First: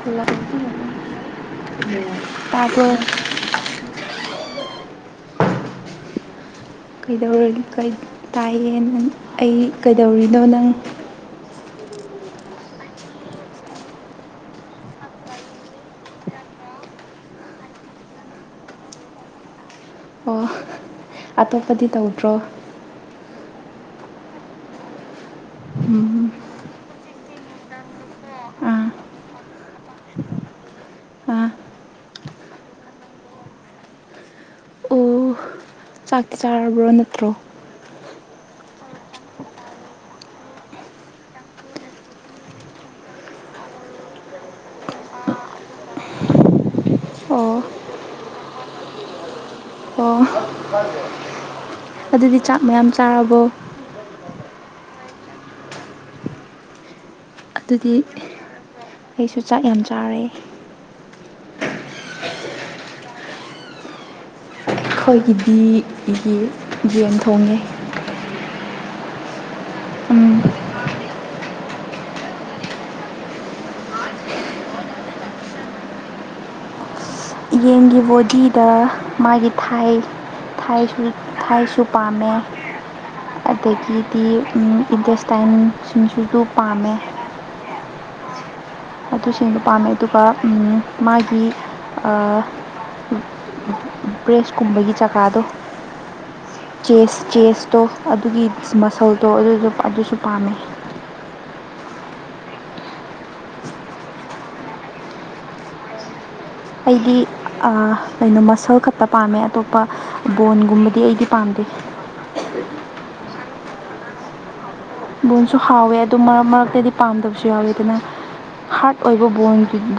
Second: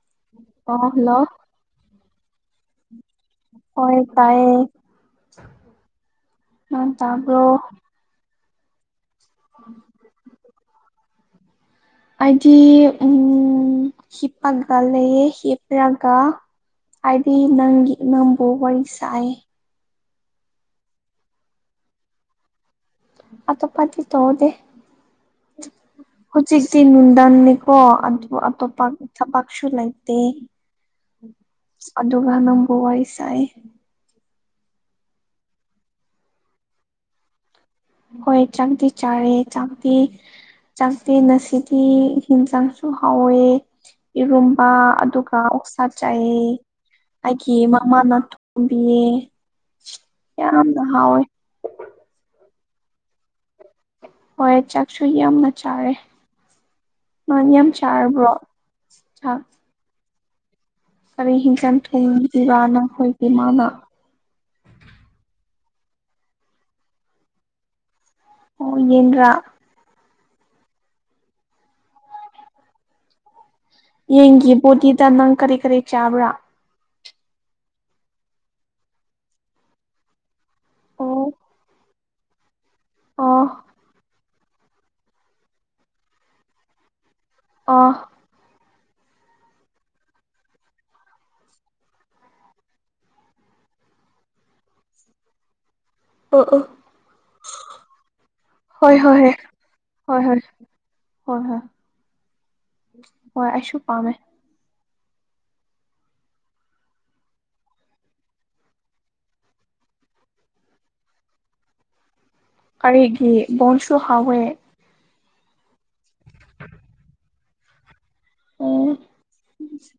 ꯈꯨ ꯑꯣ ꯍꯜꯂꯣ ꯇꯕꯜ ꯍꯣꯏ ꯇꯥꯏꯌꯦ ꯑ ꯇꯕꯣ ꯀꯩꯗꯧꯔꯒꯦ ꯀꯩ ꯇꯥꯏꯌꯦ ꯅꯪ ꯑꯩ ꯀꯩꯗꯧꯔꯤꯅꯣ ꯅꯪ ꯍꯥꯏꯗꯤ ꯎꯝ ꯍꯄꯒ ꯂꯩꯌꯦ ꯍꯤꯄꯔꯥꯒꯥ ꯍꯥꯏꯗꯤ ꯅꯪꯒꯤ ꯏꯃꯝꯕꯨ ꯋꯥꯔꯤ ꯁꯥꯏ ꯑꯣ ꯑꯇꯣꯞꯄꯗꯤ ꯇꯧꯗ꯭ꯔꯣ ꯑꯇꯣꯞ ꯄꯗꯤ ꯇꯣꯗ ꯎꯝ ꯍꯧꯖꯤꯛꯇꯤ ꯅꯨꯡꯗꯥꯟꯅꯤꯀꯣ ꯑꯗꯨ ꯑꯥ ꯑꯇꯣꯞꯄ ꯊꯕꯛꯁꯨ ꯂꯩꯇꯦ ꯑꯥ ꯑꯗꯨꯅꯝꯕ ꯋꯥꯏꯁꯥꯏ ꯑꯣ ꯆꯥꯛꯇꯤ ꯆꯥꯔꯕ꯭ꯔꯣ ꯅꯠꯇ꯭ꯔꯣ ꯍꯣꯏ ꯆꯪꯗꯦ ꯆꯥꯔꯦ ꯆꯪꯗꯦ ꯆꯥꯛꯗꯦꯁꯤꯗꯤ ꯍꯟꯖꯥꯡꯁꯨ ꯍꯥꯎꯋꯦ ꯏꯔꯨꯝꯕ ꯑꯗꯨꯒ ꯁ ꯆꯥꯏ ꯑꯣ ꯑꯩꯒꯤ ꯃꯃꯥꯅꯇꯣꯝꯕꯤꯌꯦ ꯑꯣ ꯌꯥꯝꯅ ꯍꯥꯎꯋꯦ ꯑꯗꯨꯗꯤ ꯆꯥꯛ ꯃꯌꯥꯝ ꯆꯥꯔꯕꯣ ꯍꯣꯏ ꯆꯥꯛꯁꯨ ꯌꯥꯝꯅ ꯆꯥꯔꯦ ꯃꯅꯤ ꯌꯥꯝ ꯑꯗꯨꯗꯤ ꯆꯥꯔꯔꯕꯣ ꯑꯩꯁꯨ ꯆ ꯆꯥꯛ ꯌꯥꯝ ꯆꯥꯔꯦ ꯀ ꯍꯤꯡꯒꯟ ꯊꯕꯤꯔꯅꯈꯣꯏꯒꯤ ꯃꯥꯅ ꯑꯩꯈꯣꯏꯒꯤꯗꯤꯒꯤ ꯌꯦꯟ ꯊꯣꯡꯉꯦ ꯑꯣꯌꯦꯟ꯭ꯔꯥ ꯎꯝ ꯌꯦꯡꯒꯤ ꯕꯣꯗꯤꯗ ꯅꯪ ꯀꯔꯤ ꯀꯔꯤ ꯆꯥꯕ꯭ꯔꯥ ꯌꯦꯟꯒꯤ ꯕꯣꯗꯤꯗ ꯃꯥꯒꯤ ꯊꯥꯏ ꯊꯥꯏꯁꯨ ꯑꯣ ꯊꯥꯏꯁꯨ ꯄꯥꯝꯃꯦ ꯑꯣ ꯑꯗꯒꯤꯗꯤ ꯏꯟꯗꯁꯇꯥꯏꯟꯁꯤꯡꯁꯤꯁꯨ ꯄꯥꯝꯃꯦ ꯑ ꯑꯗꯨꯁꯤꯡꯗꯨꯣ ꯄꯥꯝꯃꯦ ꯑꯗꯨꯒ ꯃꯥꯒꯤ ꯕ꯭ꯔꯦꯁꯀꯨꯝꯕꯒꯤ ꯆꯀꯥꯗꯣ ꯑꯣ ꯑꯣ ꯆꯦꯁ ꯆꯦꯁꯇꯣ ꯑꯗꯨꯒꯤ ꯍꯣꯏ ꯍꯣꯏ ꯃꯁꯜꯗꯣ ꯍꯣꯏ ꯑꯗꯨꯗ ꯑꯗꯨꯁꯨ ꯍꯣꯏ ꯍꯣꯏ ꯄꯥꯝꯃꯦ ꯍꯣꯏ ꯍꯣꯏ ꯍꯣꯏ ꯑꯁꯨ ꯄꯝꯃꯦ ꯑꯩꯗꯤ ꯑꯩꯅꯣ ꯃꯁꯜ ꯈꯛꯇ ꯄꯥꯝꯃꯦ ꯑꯇꯣꯞꯄ ꯕꯣꯟꯒꯨꯝꯕꯗꯤ ꯑꯩꯗꯤ ꯄꯥꯝꯗꯦ ꯀꯔ ꯒꯤꯦ ꯣꯟꯁꯨ ꯍꯥꯎꯋꯦ ꯕꯣꯟꯁꯨ ꯍꯥꯎꯋꯦ ꯑꯗꯨ ꯃꯔꯛ ꯃꯔꯛꯇꯗꯤ ꯄꯥꯝꯗꯕꯁꯨ ꯌꯥꯎꯋꯦ ꯑꯗꯨꯅ ꯎꯝ ꯍꯥꯔꯠ ꯑꯣꯏꯕ ꯕ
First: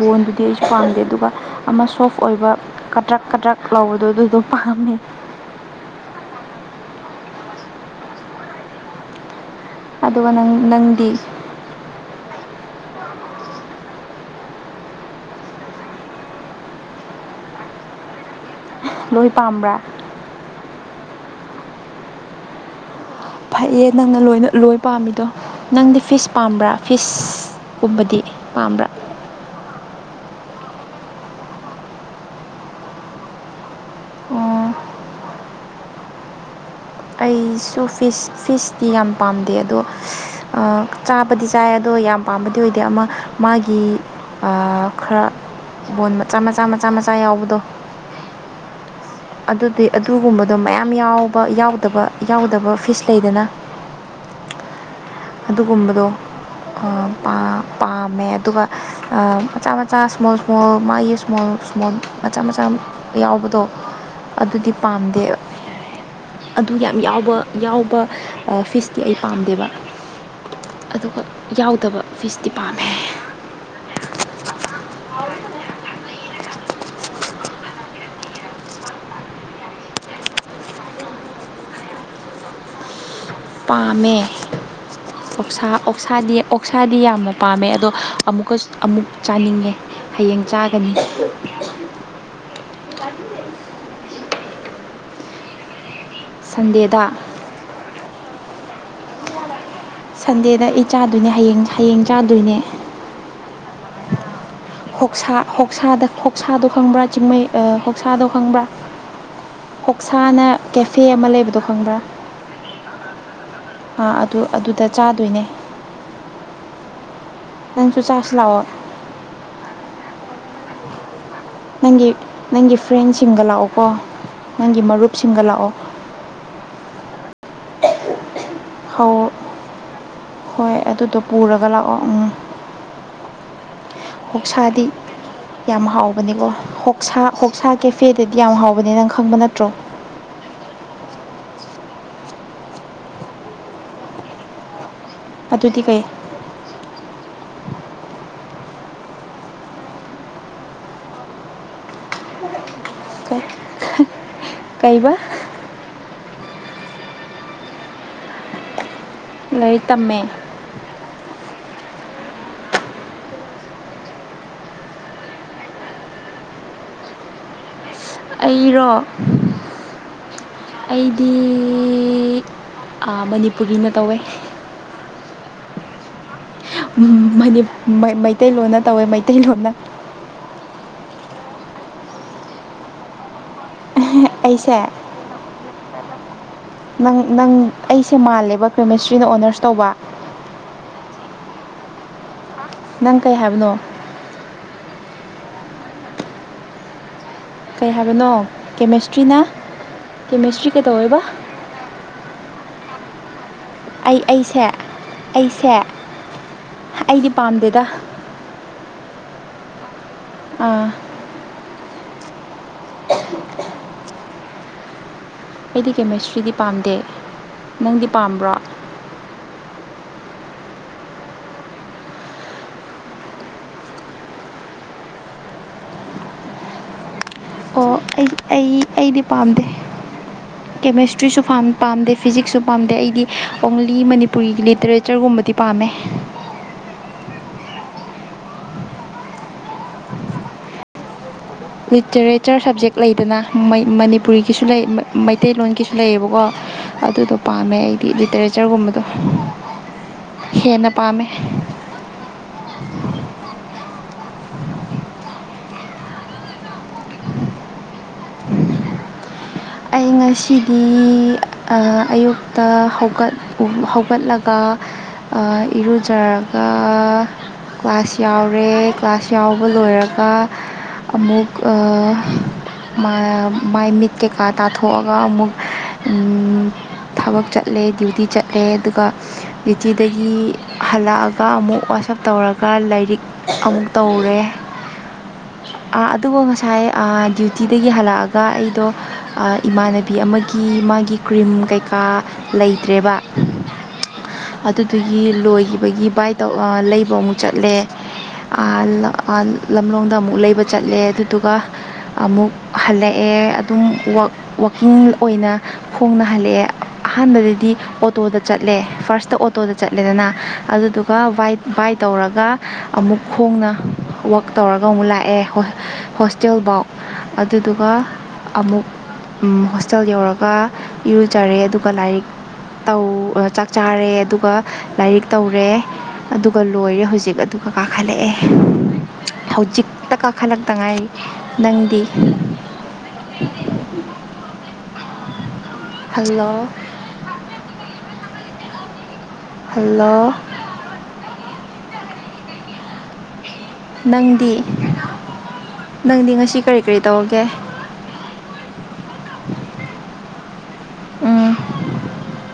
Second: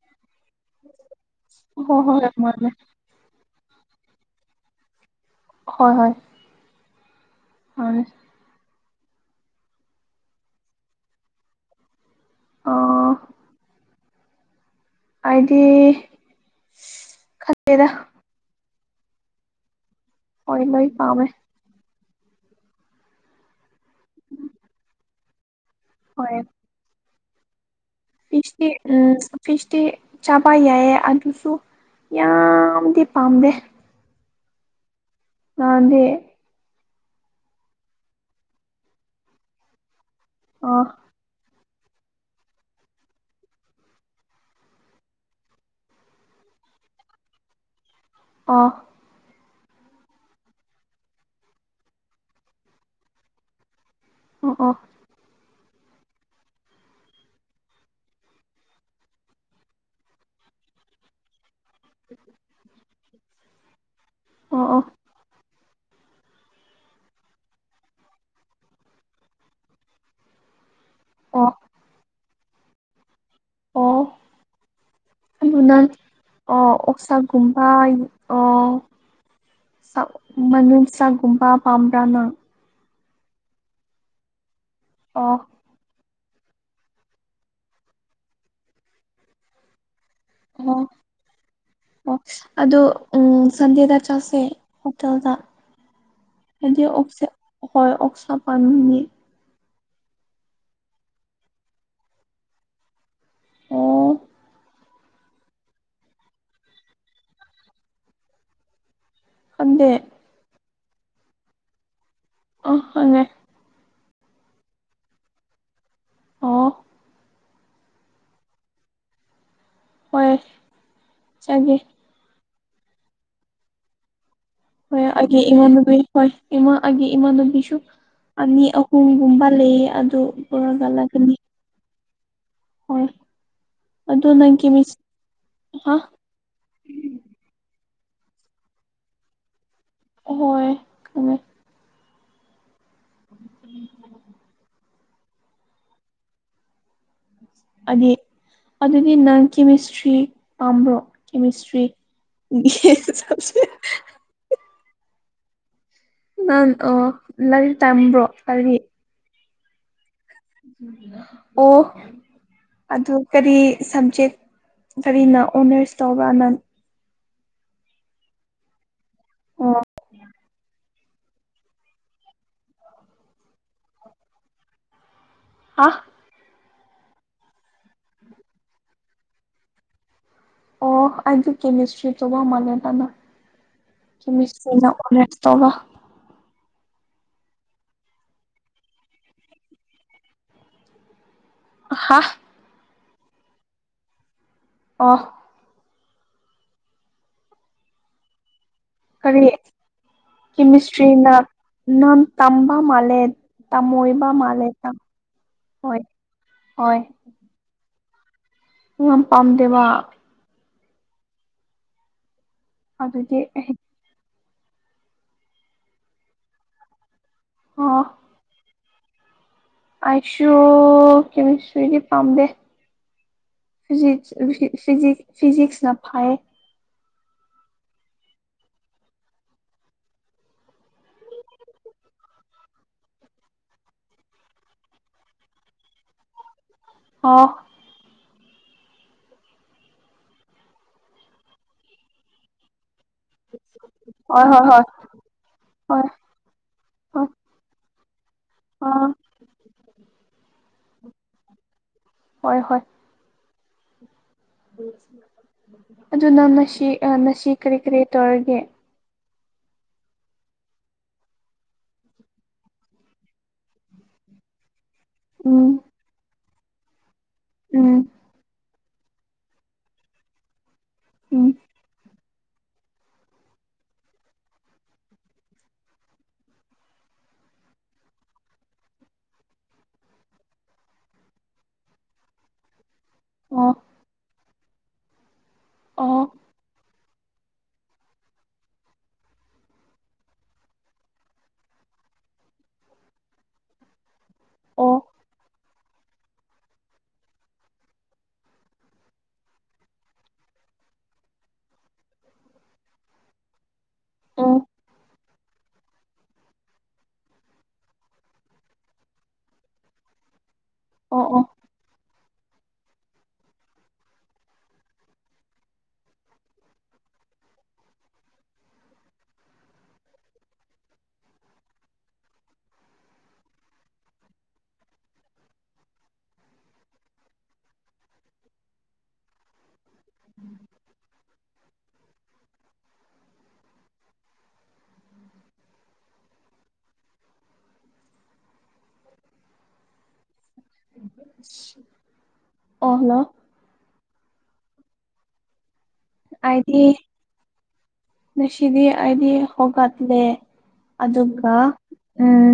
ꯕꯣꯟꯗꯨꯗꯤ ꯑꯩꯁꯨ ꯄꯥꯝꯗꯦ ꯑꯗꯨꯒ ꯑꯃ ꯍꯣꯏ ꯁꯣꯐ ꯍꯣꯏ ꯑꯣꯏꯕ ꯃꯥꯅꯦ ꯀꯗ꯭ꯔꯛ ꯀꯗ꯭ꯔꯛ ꯂꯧꯕꯗꯣ ꯑꯗꯨꯗꯣ ꯄꯥꯝꯃꯦ ꯍꯣꯏ ꯍꯣꯏ ꯑꯅꯦ ꯑꯗꯨꯒꯪ ꯅꯪꯗꯤ ꯑꯣ ꯑꯩꯗꯤ ꯈꯦꯗ ꯂꯣꯏ ꯄꯝꯕ ꯂ ꯄꯥꯃꯦ ꯐꯩꯌꯦ ꯅꯪꯅ ꯂꯣꯏꯅ ꯂꯣꯏ ꯄꯥꯝꯃꯤꯗꯣ ꯅꯪꯗꯤ ꯐꯤꯁ ꯄꯥꯝꯕ꯭ꯔꯥ ꯐꯤꯁ ꯏꯁꯦ ꯎꯝ ꯐꯤꯁꯇꯤ ꯆꯥꯕ ꯌꯥꯏꯑ ꯑꯗꯨꯁꯨ ꯌꯥꯝꯗꯤ ꯄꯥꯝꯗꯦ ꯑꯣ ꯑꯗꯦ ꯑꯩꯁꯨ ꯐꯤꯁ ꯐꯤꯁꯇꯤ ꯌꯥꯝ ꯄꯥꯝꯗꯦ ꯑꯗꯣ ꯑꯣ ꯆꯥꯗꯤ ꯆꯥꯏ ꯑꯗꯣ ꯌꯥꯝ ꯄꯥꯝꯕꯗꯤ ꯑꯣꯏꯗꯦ ꯑꯃ ꯃꯥꯒꯤ ꯈꯔ ꯕꯣꯣꯟ ꯃꯆꯥ ꯃꯆꯥ ꯃꯆꯥ ꯃꯆꯥ ꯌꯥꯎꯕꯗꯣ ꯑ ꯑꯗꯨꯗꯤ ꯑꯗꯨꯒꯨꯝꯕꯗꯣ ꯃꯌꯥꯝ ꯌꯥꯎꯕ ꯌꯥꯎꯗꯕ ꯌꯥꯎꯗꯕ ꯐꯤꯁ ꯂꯩꯗꯅ ꯑꯣ ꯑꯣ ꯑꯗꯨꯒꯨꯝꯕꯗꯣ ꯄꯥꯝꯃꯦ ꯑꯗꯨꯒ ꯃꯆꯥ ꯃꯆꯥ ꯏꯁꯃꯣꯜ ꯏꯁꯃꯣꯜ ꯃꯥꯒꯤ ꯏꯁꯃꯣꯜ ꯁꯨꯃꯣꯟ ꯃꯆꯥ ꯃꯆꯥ ꯌꯥꯎꯕꯗꯣ ꯑꯗꯨꯗꯤ ꯑꯣ ꯑꯣ ꯄꯥꯝꯗꯦꯕ ꯑꯗꯨ ꯌꯥꯝ ꯌꯥꯎꯕ ꯌꯥꯎꯕ ꯐꯤꯁꯇꯤ ꯑꯩ ꯄꯥꯝꯗꯦꯕ ꯑꯗꯨꯒ ꯑꯣ ꯌꯥꯎꯗꯕ ꯐꯤꯁ ꯗꯤꯄꯥꯔꯠꯃꯦꯦꯟ ꯑꯣ ꯑꯗꯨꯅ ꯑꯣꯁꯥꯒꯨꯝꯕꯥꯩ ꯃꯅꯨꯡ ꯆꯥꯛꯒꯨꯝꯕ ꯄꯥꯝꯕ꯭ꯔꯥꯅ ꯄꯥꯝꯃꯦ ꯄꯣꯛꯁꯥ ꯑꯣ ꯑꯣꯛꯁꯥꯗꯤ ꯑꯣꯛꯁꯥꯗꯤ ꯌꯥꯝꯅ ꯄꯥꯝꯃꯦ ꯑꯗꯣ ꯑꯃꯨꯛꯀ ꯑꯃꯨꯛ ꯆꯥꯅꯤꯡꯉꯦ ꯍꯌꯦꯡ ꯑꯣ ꯆꯥꯒꯅꯤ ꯑꯣ ꯑꯗꯣ ꯎ ꯁꯟꯗꯦꯗ ꯆꯠꯁꯦ ꯍꯣꯇꯦꯜꯗ ꯍꯥꯏꯗꯤ ꯁꯟꯗꯦꯗ ꯑꯣ ꯍ ꯑꯣꯁꯥ ꯄꯥꯥꯟꯅꯤ ꯁꯟꯗꯦꯗ ꯑꯩ ꯆꯥꯗꯣꯏꯅꯦ ꯍꯌꯦꯡ ꯍꯌꯦꯡ ꯆꯥꯗꯣꯏꯅꯦ ꯑꯣ ꯁ ꯍꯁꯗ ꯍꯁꯥꯗꯣ ꯈꯪꯕ꯭ꯔꯥ ꯆꯤꯡꯃꯩ ꯍꯣꯛꯁꯥꯗꯣ ꯈꯪꯕ꯭ꯔꯥ ꯈꯟꯗꯦ ꯑꯣꯛꯁꯥꯅ ꯀꯦꯐꯦ ꯑꯃ ꯂꯩꯕꯗꯣ ꯈꯪꯕ꯭ꯔꯥ ꯑꯣ ꯍꯉꯦ ꯑꯗꯨ ꯑꯗꯨꯗ ꯆꯥꯗꯣꯏꯅꯦ ꯑꯣ ꯑꯁꯨ ꯆꯥꯁ ꯂꯑꯣꯑꯣ ꯑꯣꯏꯣꯏ ꯅꯪꯒꯤ ꯅꯪꯒꯤ ꯐ꯭ꯔꯦꯟꯁꯤꯡꯒ ꯂꯥꯛꯑꯣꯀꯣ ꯅꯪꯒꯤ ꯍꯣꯏ ꯑꯒꯦ ꯃꯔꯨꯞꯁꯤꯡꯒ ꯂꯥꯛꯑꯣ ꯏꯃꯥꯕꯤ ꯍꯣꯏ ꯏꯃꯥ ꯑꯒꯦ ꯏꯃꯥꯅꯕꯤꯁꯨ ꯑꯅꯤ ꯍꯧ ꯑꯍꯨꯝꯒꯨꯝꯕ ꯂꯩꯌꯦ ꯑꯗꯨ ꯍꯣꯏ ꯑꯗꯨꯗꯣ ꯄꯨꯔꯒꯠꯂꯒꯅꯤ ꯄꯨꯔꯒ ꯍꯣꯏ ꯑꯗꯨ ꯅꯪ ꯍꯣꯛꯁꯥꯗꯤ ꯀꯦꯃꯤꯁ ꯌꯥꯝ ꯍꯥ ꯍꯥꯎꯕꯅꯤꯀꯣꯁ ꯍꯁ ꯀꯦꯐꯦꯗꯗꯤ ꯌꯥꯝ ꯍꯥꯎꯕꯅꯤ ꯅꯪ ꯈꯪꯕ ꯅꯠꯇꯦ ꯍꯣꯏ ꯑꯗꯨ ꯎꯝꯝ ꯑꯗꯨ ꯑꯗꯨꯗꯤꯤ ꯀꯩ ꯑꯅꯤ ꯑꯗꯨꯗꯤ ꯅꯪ ꯀꯦꯃꯤꯁꯇ꯭ꯔꯤ ꯄꯥꯝꯕ꯭ꯔꯣ ꯀꯦꯃꯤꯁꯇ꯭ꯔꯤ ꯆꯁꯦ ꯀꯥꯏꯕ ꯅꯥꯟ ꯑ ꯂꯔꯤ ꯇꯝꯕ꯭ꯔꯣ ꯂꯔꯤꯔꯤ ꯂꯩꯥꯏꯔꯤ ꯇꯝꯃꯦ ꯑꯣ ꯑꯗꯨ ꯀꯔꯤ ꯁꯕꯖꯦꯛ ꯀꯔꯤꯅ ꯑꯣꯅꯔꯁ ꯇꯧꯕꯅ ꯑꯩꯔꯣ ꯑꯣ ꯑꯩꯗꯤ ꯃꯅꯤꯄꯨꯔꯤꯅ ꯇꯧꯋꯦ ꯑ ꯃꯩꯇꯩꯂꯣꯟꯅ ꯇꯧꯋꯦ ꯃꯩꯇꯩꯂꯣꯟꯅ ꯑꯣ ꯑꯩꯗꯤ ꯀꯦꯃꯤꯁꯇ꯭ꯔꯤ ꯆꯒ ꯃꯥꯅꯦ ꯇꯅ ꯑꯩꯁꯦ ꯃꯤꯅ ꯑꯣꯅꯁ ꯇꯧꯕ ꯅꯪ ꯅꯪ ꯑꯩꯁꯦ ꯃꯥꯜꯂꯦꯕ ꯀꯦꯃꯤꯁꯇ꯭ꯔꯤꯅ ꯑꯣꯅꯔꯁ ꯇꯧꯕ ꯍ [unintelligible] [inaudible] ꯅꯪ ꯀꯩ ꯍꯥꯏꯕꯅꯣ ꯑꯣꯐ ꯀꯩ ꯍꯥꯏꯕꯅꯣ ꯀꯔꯤ ꯀꯦꯃꯦꯁꯇ꯭ꯔꯤꯅ ꯀꯦꯃꯦꯁꯇ꯭ꯔꯤ ꯀꯩꯗꯧꯋꯦꯕ ꯀꯦꯃꯤꯁꯇꯔꯤꯅ ꯅꯥꯟ ꯇꯝꯕ ꯃꯥꯂꯦ ꯇ ꯑꯩ ꯃꯣꯏꯔꯤꯕ ꯑꯩꯁꯦ ꯃꯜꯦ ꯆ ꯑꯩꯁꯦ ꯍ ꯍ ꯑꯩꯗꯤ ꯄꯥꯝꯗꯦꯗ ꯎ ꯌꯥꯝ ꯄꯥꯝꯗꯦꯕ ꯑꯥ ꯑꯗꯨꯗꯤ ꯑꯩꯗꯤ ꯀꯦꯃꯦꯁꯇ꯭ꯔꯤꯗꯤ ꯄꯥꯝꯗꯦ ꯅꯪꯗꯤ ꯄꯥꯝꯕ꯭ꯔꯣ ꯑꯥꯏꯁꯨꯣ ꯀꯦꯃꯤꯁꯇ꯭ꯔꯤꯗꯤ ꯄꯥꯝꯗꯦ ꯐꯁ ꯐꯤꯖꯤꯛꯁꯅ ꯐꯥꯏ ꯑꯣ ꯑꯩ ꯑꯩ ꯑꯩꯗꯤ ꯄꯥꯝꯗꯦ ꯀꯦꯃꯦꯁꯇ꯭ꯔꯤꯁꯨ ꯄꯥꯝꯗꯦ ꯐꯤꯖꯤꯛꯁꯁꯨ ꯄꯥꯝꯗꯦ ꯑꯩꯗꯤ ꯑꯣꯡꯂꯤ ꯃꯅꯤꯄꯨꯒꯤ ꯂꯤꯇꯔꯦꯆꯔꯒꯨꯝꯕ ꯝꯕꯗꯤ ꯄꯥꯝꯃꯦ ꯑꯣ ꯂꯤꯇꯔꯦꯆꯔ ꯁꯕꯖꯦꯛ ꯂꯩꯗꯅꯩ ꯍꯣꯏ ꯍꯣꯏ ꯃꯅꯤꯄꯨꯔꯤꯒꯤꯁꯨ ꯂꯩ ꯍꯣꯏ ꯃꯩꯇꯩꯂꯣꯟꯒꯤꯁꯨ ꯍꯣꯏ ꯂꯩꯌꯦꯕꯀꯣ ꯍꯣꯏ ꯑꯗꯨꯗꯣ ꯄꯥꯝꯃꯦ ꯑꯩ ꯗꯤ ꯂꯤꯇꯔꯦꯆꯔꯒꯨꯝꯕꯗꯣ ꯑꯥ ꯍꯦꯟꯅ ꯄꯥꯝꯃꯦ ꯍꯣꯏ ꯍꯣꯏ ꯑꯗꯨꯅ ꯉꯁꯤ ꯉꯁꯤ ꯀꯔꯤ ꯀꯔꯤ ꯇꯧꯔꯒꯦ ꯑꯩ ꯉꯁꯤꯗꯤ ꯑꯌꯨꯛꯇ ꯍꯧꯠ ꯍꯧꯒꯠꯂꯒ ꯎꯝ ꯏꯔꯨꯖꯔꯒ ꯎꯝ ꯀ꯭ꯂꯥꯁ ꯌꯥꯎꯔꯦ ꯀ꯭ꯂꯥꯁ ꯌꯥꯎꯕ ꯂꯣꯏꯔꯒ ꯎꯝ ꯑꯃꯨꯛ ꯃꯥꯏ ꯃꯤꯠ ꯀꯩꯀꯥ ꯇꯥꯊꯣꯛꯑꯒ ꯑꯃꯨꯛ ꯊꯕꯛ ꯆꯠꯂꯦ ꯗ꯭ꯌꯨꯇꯤ ꯆꯠꯂꯦ ꯑꯗꯨꯒ ꯗ꯭ꯌꯨꯇꯤꯗꯒꯤ ꯍꯜꯂꯛꯑꯒ ꯑꯃꯨꯛ ꯋꯥꯆꯞ ꯇꯧꯔꯒ ꯂꯥꯏꯔꯤꯛ ꯑꯣ ꯑꯃꯨꯛ ꯇꯧꯔꯦ ꯑꯣ ꯑꯗꯨꯕꯨ ꯉꯁꯥꯏ ꯗ꯭ꯌꯨꯇꯤꯗꯒꯤ ꯍꯜꯂꯛꯑꯒ ꯑꯩꯗꯣ ꯏꯃꯥꯟꯅꯕꯤ ꯑꯃꯒꯤ ꯃꯥꯒꯤ ꯀ꯭ꯔꯤꯝ ꯀꯩꯀꯥ ꯂꯩꯇ꯭ꯔꯦꯕ ꯑꯣ ꯑꯗꯨꯗꯨꯒꯤ ꯂꯣꯏꯈꯤꯕꯒꯤ ꯕꯥꯏ ꯇꯧ ꯂꯩꯕ ꯑꯃꯨꯛ ꯆꯠꯂꯦ ꯂꯝꯂꯣꯡꯗ ꯑꯃꯨꯛ ꯂꯩꯕ ꯆꯠꯂꯦ ꯑꯗꯨꯗꯨꯒ ꯑꯃꯨꯛ ꯍꯜꯂꯛꯑꯦ ꯑꯗꯨꯝ ꯑꯣ ꯋꯥꯛꯀꯤꯡ ꯑꯣꯏꯅ ꯍꯣꯡꯅ ꯍꯜꯂꯛꯑꯦ ꯑꯍꯥꯟꯕꯗꯗꯤ ꯑꯣꯇꯣꯗ ꯆꯠꯂꯦ ꯐꯥꯔꯁꯇ ꯑꯣꯇꯣꯗ ꯆꯠꯂꯦꯗꯅ ꯑꯣ ꯑꯗꯨꯗꯨꯒ ꯑꯣ ꯋꯥꯠ ꯋꯥꯏꯠ ꯇꯧꯔꯒ ꯑꯃꯨꯛ ꯈꯣꯡꯅ ꯋꯛ ꯇꯧꯔꯒ ꯑꯃꯨꯛ ꯂꯥꯛꯑꯦ ꯍꯣꯁꯇꯦꯜꯐꯥꯎ ꯑꯗꯨꯗꯨꯒ ꯑꯃꯨꯛ ꯍꯣꯁꯇꯦꯜ ꯌꯧꯔꯒ ꯏꯔꯨꯖꯔꯦ ꯑꯗꯨꯒ ꯂꯥꯏꯔꯤꯛ ꯧ ꯆꯥꯛ ꯆꯥꯔꯦ ꯑꯗꯨꯒ ꯂꯥꯏꯔꯤꯛ ꯇꯧꯔꯦ ꯑꯗꯨꯒ ꯂꯣꯏꯔꯦ ꯍꯧꯖꯤꯛ ꯑꯗꯨꯒ ꯀꯥꯈꯠꯂꯛꯑꯦ ꯍꯧꯖꯤꯛꯇ ꯀꯥꯈꯠꯂꯛꯇꯉꯥꯏ ꯅꯪꯗꯤ ꯎ [inaudible] [unintelligible] ꯍꯜꯂꯣ ꯍꯜꯂꯣ ꯑꯍꯂꯣ ꯅꯪꯗꯤ ꯅꯪꯗꯤ ꯉꯁꯤ ꯀꯔꯤ ꯑꯩꯗꯤ ꯀꯔꯤ ꯇꯧꯔꯒꯦ ꯉꯁꯤꯗꯤ ꯑꯩꯗꯤ ꯍꯒꯠꯂꯦ ꯑꯗꯨꯒ ꯎꯝ ꯎꯝ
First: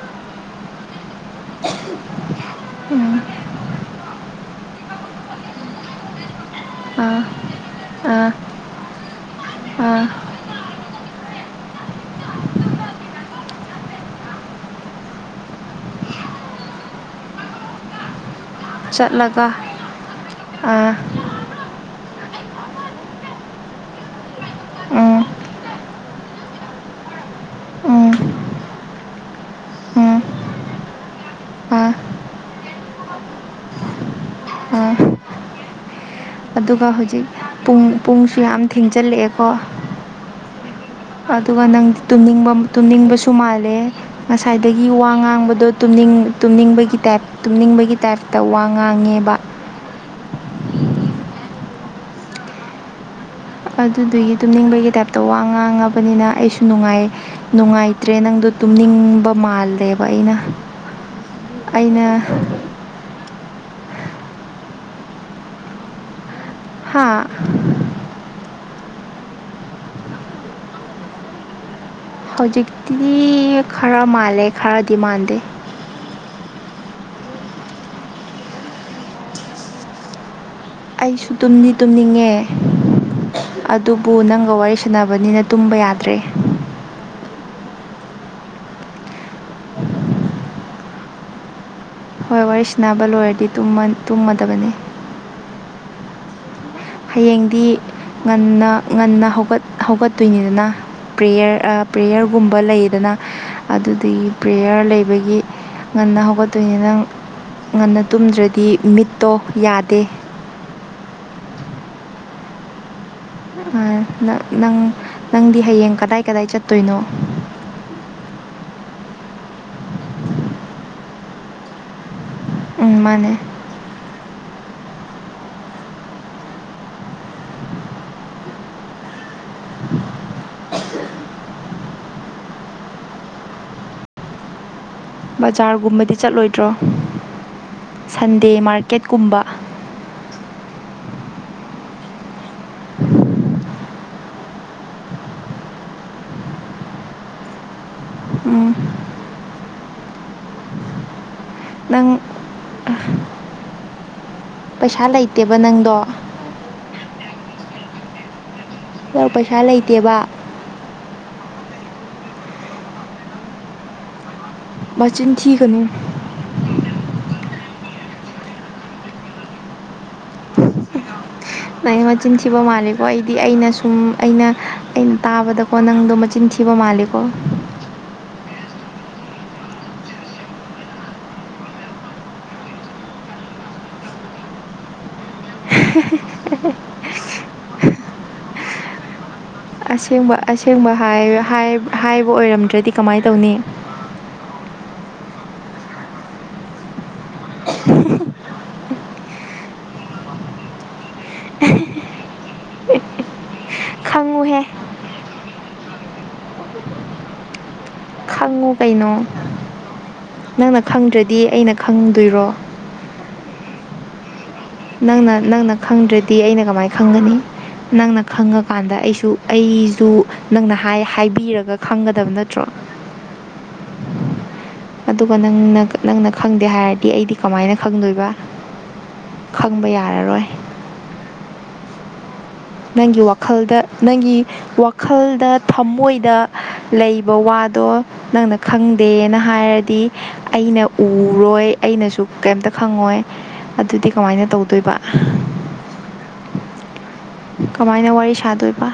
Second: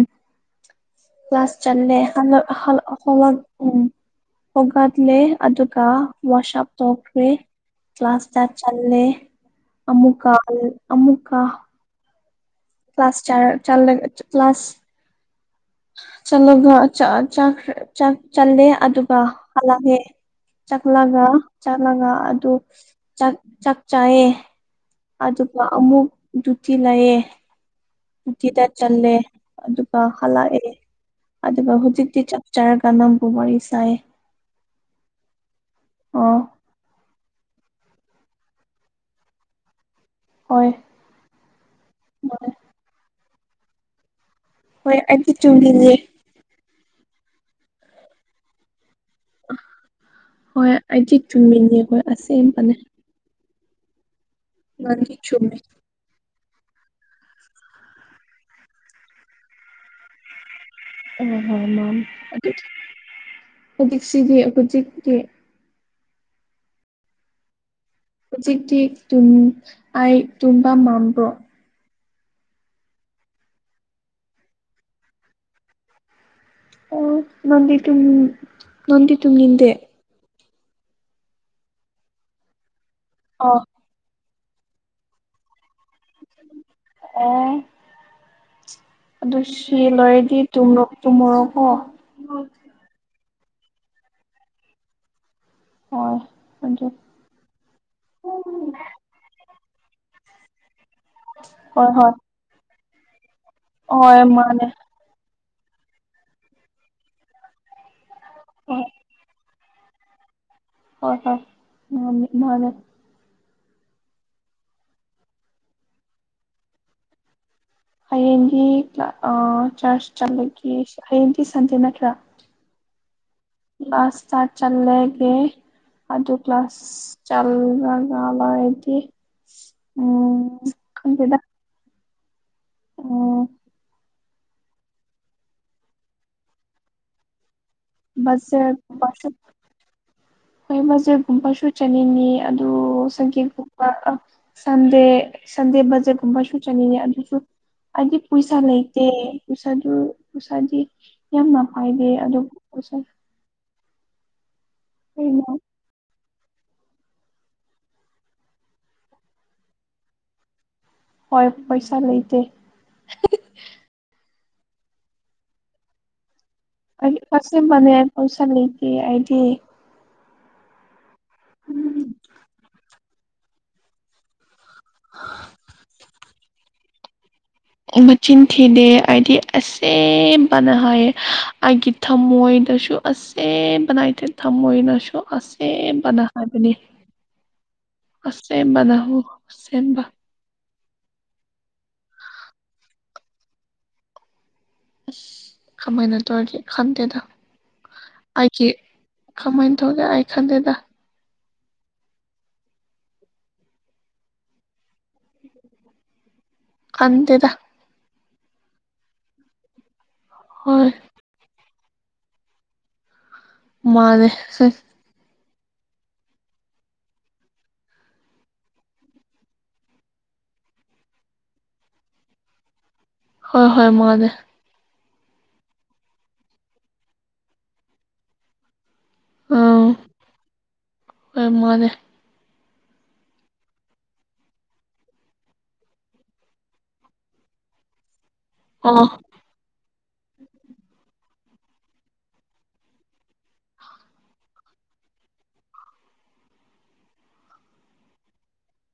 ꯀ꯭ꯂꯥꯁ ꯆꯠꯂꯦ ꯍꯂꯛ ꯍꯂꯛ ꯎꯝ ꯍꯂꯛ ꯎꯝ ꯍꯒꯠꯂꯦ ꯑꯗꯨꯒ ꯋꯥꯁ ꯑꯞ ꯑꯥ ꯇꯧꯈ꯭ꯔꯦ ꯀ꯭ꯂꯥꯁ ꯑꯥ ꯇ ꯆꯜꯂꯦ ꯑꯥ ꯑꯃꯨꯀ ꯑꯃꯨ ꯑꯃꯨꯀ ꯀ꯭ꯂꯥꯁ ꯆꯔ ꯆꯂꯒ ꯀ꯭ꯂꯥꯁ [unintelligible] ꯆꯂꯣꯒ ꯆ ꯆ [unintelligible] ꯆ ꯆꯜꯂꯦ ꯑꯗꯨꯒ ꯆꯠꯂꯒ ꯍꯜꯂꯛꯑꯦ ꯑꯥ ꯆꯠꯂꯒ ꯆꯠꯂꯒ ꯑꯗꯨ ꯆꯥꯛ ꯆꯥꯛ ꯆꯥꯌꯦ ꯎꯝ ꯑꯗꯨꯒ ꯑꯃꯨꯛ ꯇꯨꯇꯤ ꯂꯩꯌꯦ ꯎꯝ ꯅꯨꯡꯇꯤꯗ ꯆꯜꯂꯦ ꯑꯗꯨꯒ ꯎꯝ ꯍꯜꯂꯛꯑꯦ ꯑꯗꯨꯕ ꯑꯥ ꯍꯧꯖꯤꯛꯇꯤ ꯆꯞ ꯆꯔꯒ ꯅꯪꯕꯨ ꯋꯔꯤ ꯁꯥꯏꯌꯦ ꯑꯥ ꯑꯣ ꯑꯗꯨꯒ ꯍꯧꯖꯤꯛ ꯄꯨꯡ ꯄꯨꯡꯁꯨ ꯌꯥꯝ ꯊꯦꯡꯖꯜꯂꯛꯑꯦꯀꯣ ꯍꯣꯏ ꯑꯗꯨꯒ ꯅꯪꯗꯤ ꯇꯨꯝꯅꯤꯡꯕ ꯇꯨꯝꯅꯤꯡꯕꯁꯨ ꯃꯥꯜꯂꯦ ꯉꯁꯥꯏꯗꯒꯤ ꯍꯣꯏ ꯋꯥ ꯑꯩꯗꯤ ꯉꯥꯡꯕꯗꯣ ꯆꯨꯝꯃꯤꯅꯦ ꯇꯨꯅꯤꯡ ꯇꯨꯝꯅꯤꯡꯕꯒꯤ ꯇꯥꯏꯞ ꯇꯨꯝꯅꯤꯡꯕꯒꯤ ꯇꯥꯏꯞꯇ ꯋꯥ ꯉꯥꯡꯉꯦꯕ ꯍꯣꯏ ꯑꯩꯗꯤ ꯇꯨꯝꯅꯤꯡ ꯉꯦꯕ ꯑꯁꯦꯡꯕ ꯅꯦ ꯑꯗꯨꯗꯨꯒꯤ ꯇꯨꯝꯅꯤꯡꯕꯒꯤ ꯇꯥꯏꯞꯇ ꯋꯥ ꯆꯨꯝꯃꯦ ꯉꯥꯡꯉꯕꯅꯤꯅ ꯑꯩꯁꯨ ꯅꯨꯡꯉꯥꯏ ꯅꯨꯡꯉꯥꯏꯇ꯭ꯔꯦ ꯅꯪꯗꯣ ꯇꯨꯝꯅꯤꯡꯕ ꯃꯥꯜꯂꯦꯕ ꯑꯩꯅ ꯑꯣ [unintelligible] ꯍ ꯃꯥ ꯑꯩꯅ ꯑꯗꯨ ꯍꯧꯖꯤꯛꯁꯤꯒꯤ ꯍꯧꯖꯤꯛ ꯍꯥꯥ ꯍꯧꯖꯤꯛꯇꯤ ꯇꯨꯝ ꯑꯩ ꯇꯨꯝꯕ ꯃꯥꯝꯕ꯭ꯔꯣ ꯍꯧꯖꯤꯛꯇꯤꯗꯤ [unintelligible] ꯈꯔ ꯃꯥꯜꯂꯦ ꯈꯔꯗꯤ ꯃꯥꯟꯗꯦ ꯑꯣ ꯅꯟꯗꯤ ꯇꯨꯝꯅꯤꯡ ꯅꯪꯗꯤ ꯇꯨꯝꯅꯤꯡꯗꯦ ꯑꯩꯁꯨ ꯇꯨꯝꯗꯤ ꯇꯨꯝꯅꯤꯡꯉꯦ ꯑꯣ ꯑꯗꯨꯕꯨ ꯅꯪ ꯑꯗꯨꯒ ꯋꯥꯔꯤ ꯁꯥꯟꯅꯕꯅꯤꯅ ꯇꯨꯝꯕ ꯌꯥꯗ꯭ꯔꯦ ꯑꯣ [unintelligible] ꯑꯗꯨ ꯁꯤ ꯂꯣꯏꯔꯗꯤ ꯇꯨꯝꯔꯣ ꯇꯨꯝꯃꯨꯔꯣ ꯀꯣ ꯍꯣꯏ ꯋꯥꯔꯤꯁꯤꯅꯕ ꯂꯣꯏꯔꯗꯤ ꯇꯨꯝꯃ ꯇꯨꯝꯃꯗꯕꯅꯦ ꯍꯣꯏ [unintelligible] ꯍꯌꯦꯡꯗꯤ ꯉꯟꯅ ꯉꯟꯅ ꯍꯧꯒꯠ ꯍꯧꯒꯠꯇꯣꯏꯅꯤꯗꯅ ꯄ꯭ꯔꯦꯌꯔ ꯑ ꯍꯣꯏ ꯍꯣꯏ ꯄ꯭ꯔꯦꯌꯔꯒꯨꯝꯕ ꯂꯩꯗꯅ ꯍꯣꯏ ꯑꯗꯨꯗꯨꯒꯤ ꯃꯥꯅꯦ ꯄ꯭ꯔꯦꯌꯔ ꯂꯩꯕꯒꯤ ꯉꯟꯅ ꯍꯧꯒꯠꯇꯣꯏꯅꯤ ꯅꯪ ꯉꯟꯅ ꯇꯨꯝꯗ꯭ꯔꯗꯤ ꯍꯣꯏ ꯃꯤꯠꯇꯣ ꯌꯥꯗꯦ ꯍꯣꯏ ꯍꯣꯏ ꯉꯃꯤ ꯃꯥꯅꯦ [unintelligible] ꯎ ꯅꯪ ꯅꯪ ꯅꯪꯗꯤ ꯍꯌꯦꯡ ꯀꯗꯥꯏ ꯀꯗꯥꯏꯗ ꯆꯠꯇꯣꯏꯅꯣ ꯍꯌꯦꯡꯒꯤ [unintelligible] ꯆꯔꯁ ꯆꯠꯂꯒꯦ ꯍꯌꯦꯡꯗꯤ ꯁꯟꯗꯦ ꯅꯠꯇ꯭ꯔꯥ ꯎ ꯃꯥꯅꯦ ꯆꯔꯁ ꯆꯜꯂꯦꯒꯦ ꯑꯗꯨ ꯀ꯭ꯂꯥꯁ ꯆꯂꯒ ꯑꯂ [unintelligible] ꯑꯗꯤ ꯎꯝ ꯈꯪꯗꯦꯗꯥ ꯎ [unintelligible] ꯕꯖꯥꯔꯒꯨꯝꯕꯗꯤ ꯆꯠꯂꯣꯏꯗ꯭ꯔꯣ ꯁꯟꯗꯦ ꯕꯖꯔꯒꯨꯝꯕꯁꯨ ꯃꯥꯔꯀꯦꯠꯀꯨꯝꯕ ꯍꯣꯏ ꯕꯖꯔꯒꯨꯝꯕꯁꯨ ꯆꯠꯅꯤꯡꯉ ꯑꯗꯨ ꯁꯪꯒꯦꯠ [unintelligible] ꯑ ꯁꯟꯗꯦ ꯁꯟꯗꯦ ꯕꯖꯠꯀꯨꯝꯕꯁꯨ ꯆꯪꯅꯤꯡꯉꯦ ꯑꯗꯨꯁꯨ ꯍꯥꯏꯗꯤ ꯄꯩꯁꯥ ꯎꯝ ꯂꯩꯇꯦ ꯄꯩꯁꯥꯗꯨ ꯄꯩꯁꯥꯗꯤ ꯌꯥꯝꯅ ꯄꯥꯏꯗꯦ ꯅꯪ ꯑꯗꯨ ꯎ [unintelligible] ꯄꯩꯁꯥ ꯂꯩꯇꯦꯕ ꯅꯪꯗꯣ ꯄꯩꯁꯥ ꯂꯩꯇꯦꯕ ꯍꯣꯏ ꯄꯩꯁꯥ ꯂꯩꯇ ꯃꯆꯤꯟ ꯊꯤꯒꯅꯨ ꯑꯩꯗꯤ ꯑꯆꯕꯅꯦ ꯑꯩ ꯄꯩꯁꯥ ꯂꯩꯇꯦ ꯑꯩꯗꯤ ꯅꯪ ꯃꯆꯤꯟ ꯊꯤꯕ ꯃꯥꯜꯂꯤꯀꯣ ꯑꯩꯗꯤ ꯑꯩꯅ ꯁꯨꯝ ꯑꯩꯅ ꯑꯩꯅ ꯇꯥꯕꯗꯀꯣ ꯅꯪꯗꯣ ꯃꯆꯤꯟꯤ ꯁꯤꯕ ꯃꯥꯂꯤꯀꯣ ꯃꯆꯤꯟꯈꯤꯗꯦ ꯑꯩꯗꯤ ꯑꯁꯦꯕꯅ ꯍꯥꯏꯥꯏ ꯑꯩꯒꯤ ꯊꯝꯃꯣꯏ ꯅꯁꯨ ꯑꯁꯦ ꯅꯥꯏꯇꯦ ꯊꯃꯣ ꯅꯁꯨꯣ ꯑꯁ ꯕꯅ ꯈꯥꯏ ꯄꯅꯤ ꯑꯁꯦ ꯅꯍꯣ ꯑꯁꯦꯡꯕꯁ ꯑꯁꯦꯡꯕ ꯍꯥꯏꯕ ꯑꯣꯏꯔꯝꯗ꯭ꯔꯗꯤ ꯀꯃꯥꯏꯅ ꯇꯧꯅꯤ ꯑꯁ ꯀꯃꯥꯏꯅ ꯇꯧꯔꯤꯒꯦ ꯈꯪꯗꯦꯗ ꯑꯩꯒꯤ ꯀꯃꯥꯏꯅ ꯊꯣꯛꯒꯦ ꯑꯩ ꯈꯟꯗꯦꯗ ꯃꯨꯍꯦ [inaudible] ꯑꯗꯦꯗ ꯈꯪꯉꯨ ꯀꯩꯅꯣ ꯅꯪꯅ ꯍꯣꯏ ꯈꯪꯗ꯭ꯔꯗꯤ ꯑꯩꯅ ꯈꯪꯗꯣꯏꯔꯣ ꯃꯥꯅꯦ ꯅꯪꯅ ꯅꯪꯅ ꯈꯪꯗ꯭ꯔꯗꯤ ꯑꯩꯅ ꯀꯃꯥꯏꯅ ꯈꯪꯒꯅꯤ ꯅꯪꯅ ꯈꯪꯉꯀꯥꯟꯗ ꯑꯩꯁꯨ ꯑꯩꯁꯨ ꯅꯪꯅ ꯍꯥꯏꯕꯤꯔꯒ ꯈꯪꯒꯗꯕ ꯅꯠꯇ꯭ꯔꯣ ꯍꯣꯏ ꯍꯣꯏ ꯃꯥꯉꯗ ꯑꯗꯨꯒ ꯅꯪꯅ ꯅꯪꯅ ꯈꯪꯗꯦ ꯍꯥꯏꯔꯗꯤ ꯑꯩꯗꯤ ꯀꯃꯥꯏꯅ ꯈꯪꯗꯣꯏꯕ ꯑꯥ ꯈꯪꯕ ꯌꯥꯔꯔꯣꯏ ꯍꯣꯏ ꯃꯥꯅꯦ ꯅꯪꯒꯤ ꯋꯥꯈꯜꯗ ꯅꯪꯒꯤ ꯋꯥꯈꯜꯗ ꯊꯃꯣꯏꯗ ꯂꯩꯕ ꯋꯥꯗꯣ ꯅꯪꯅ ꯑꯣ ꯈꯪꯗꯦꯅ ꯍꯥꯏꯔꯗꯤ ꯑꯩꯅ ꯎꯔꯣꯏ ꯑꯩꯅꯁꯨ ꯀꯩꯝꯇ ꯈꯪꯉꯣꯏ ꯑꯗꯨꯗꯤ ꯀꯃꯥꯏꯅ ꯇꯧꯗꯣꯏꯕ [inaudible] ꯀꯃꯥꯏꯅ ꯋꯥꯔꯤ ꯁꯥꯗꯣꯏꯕ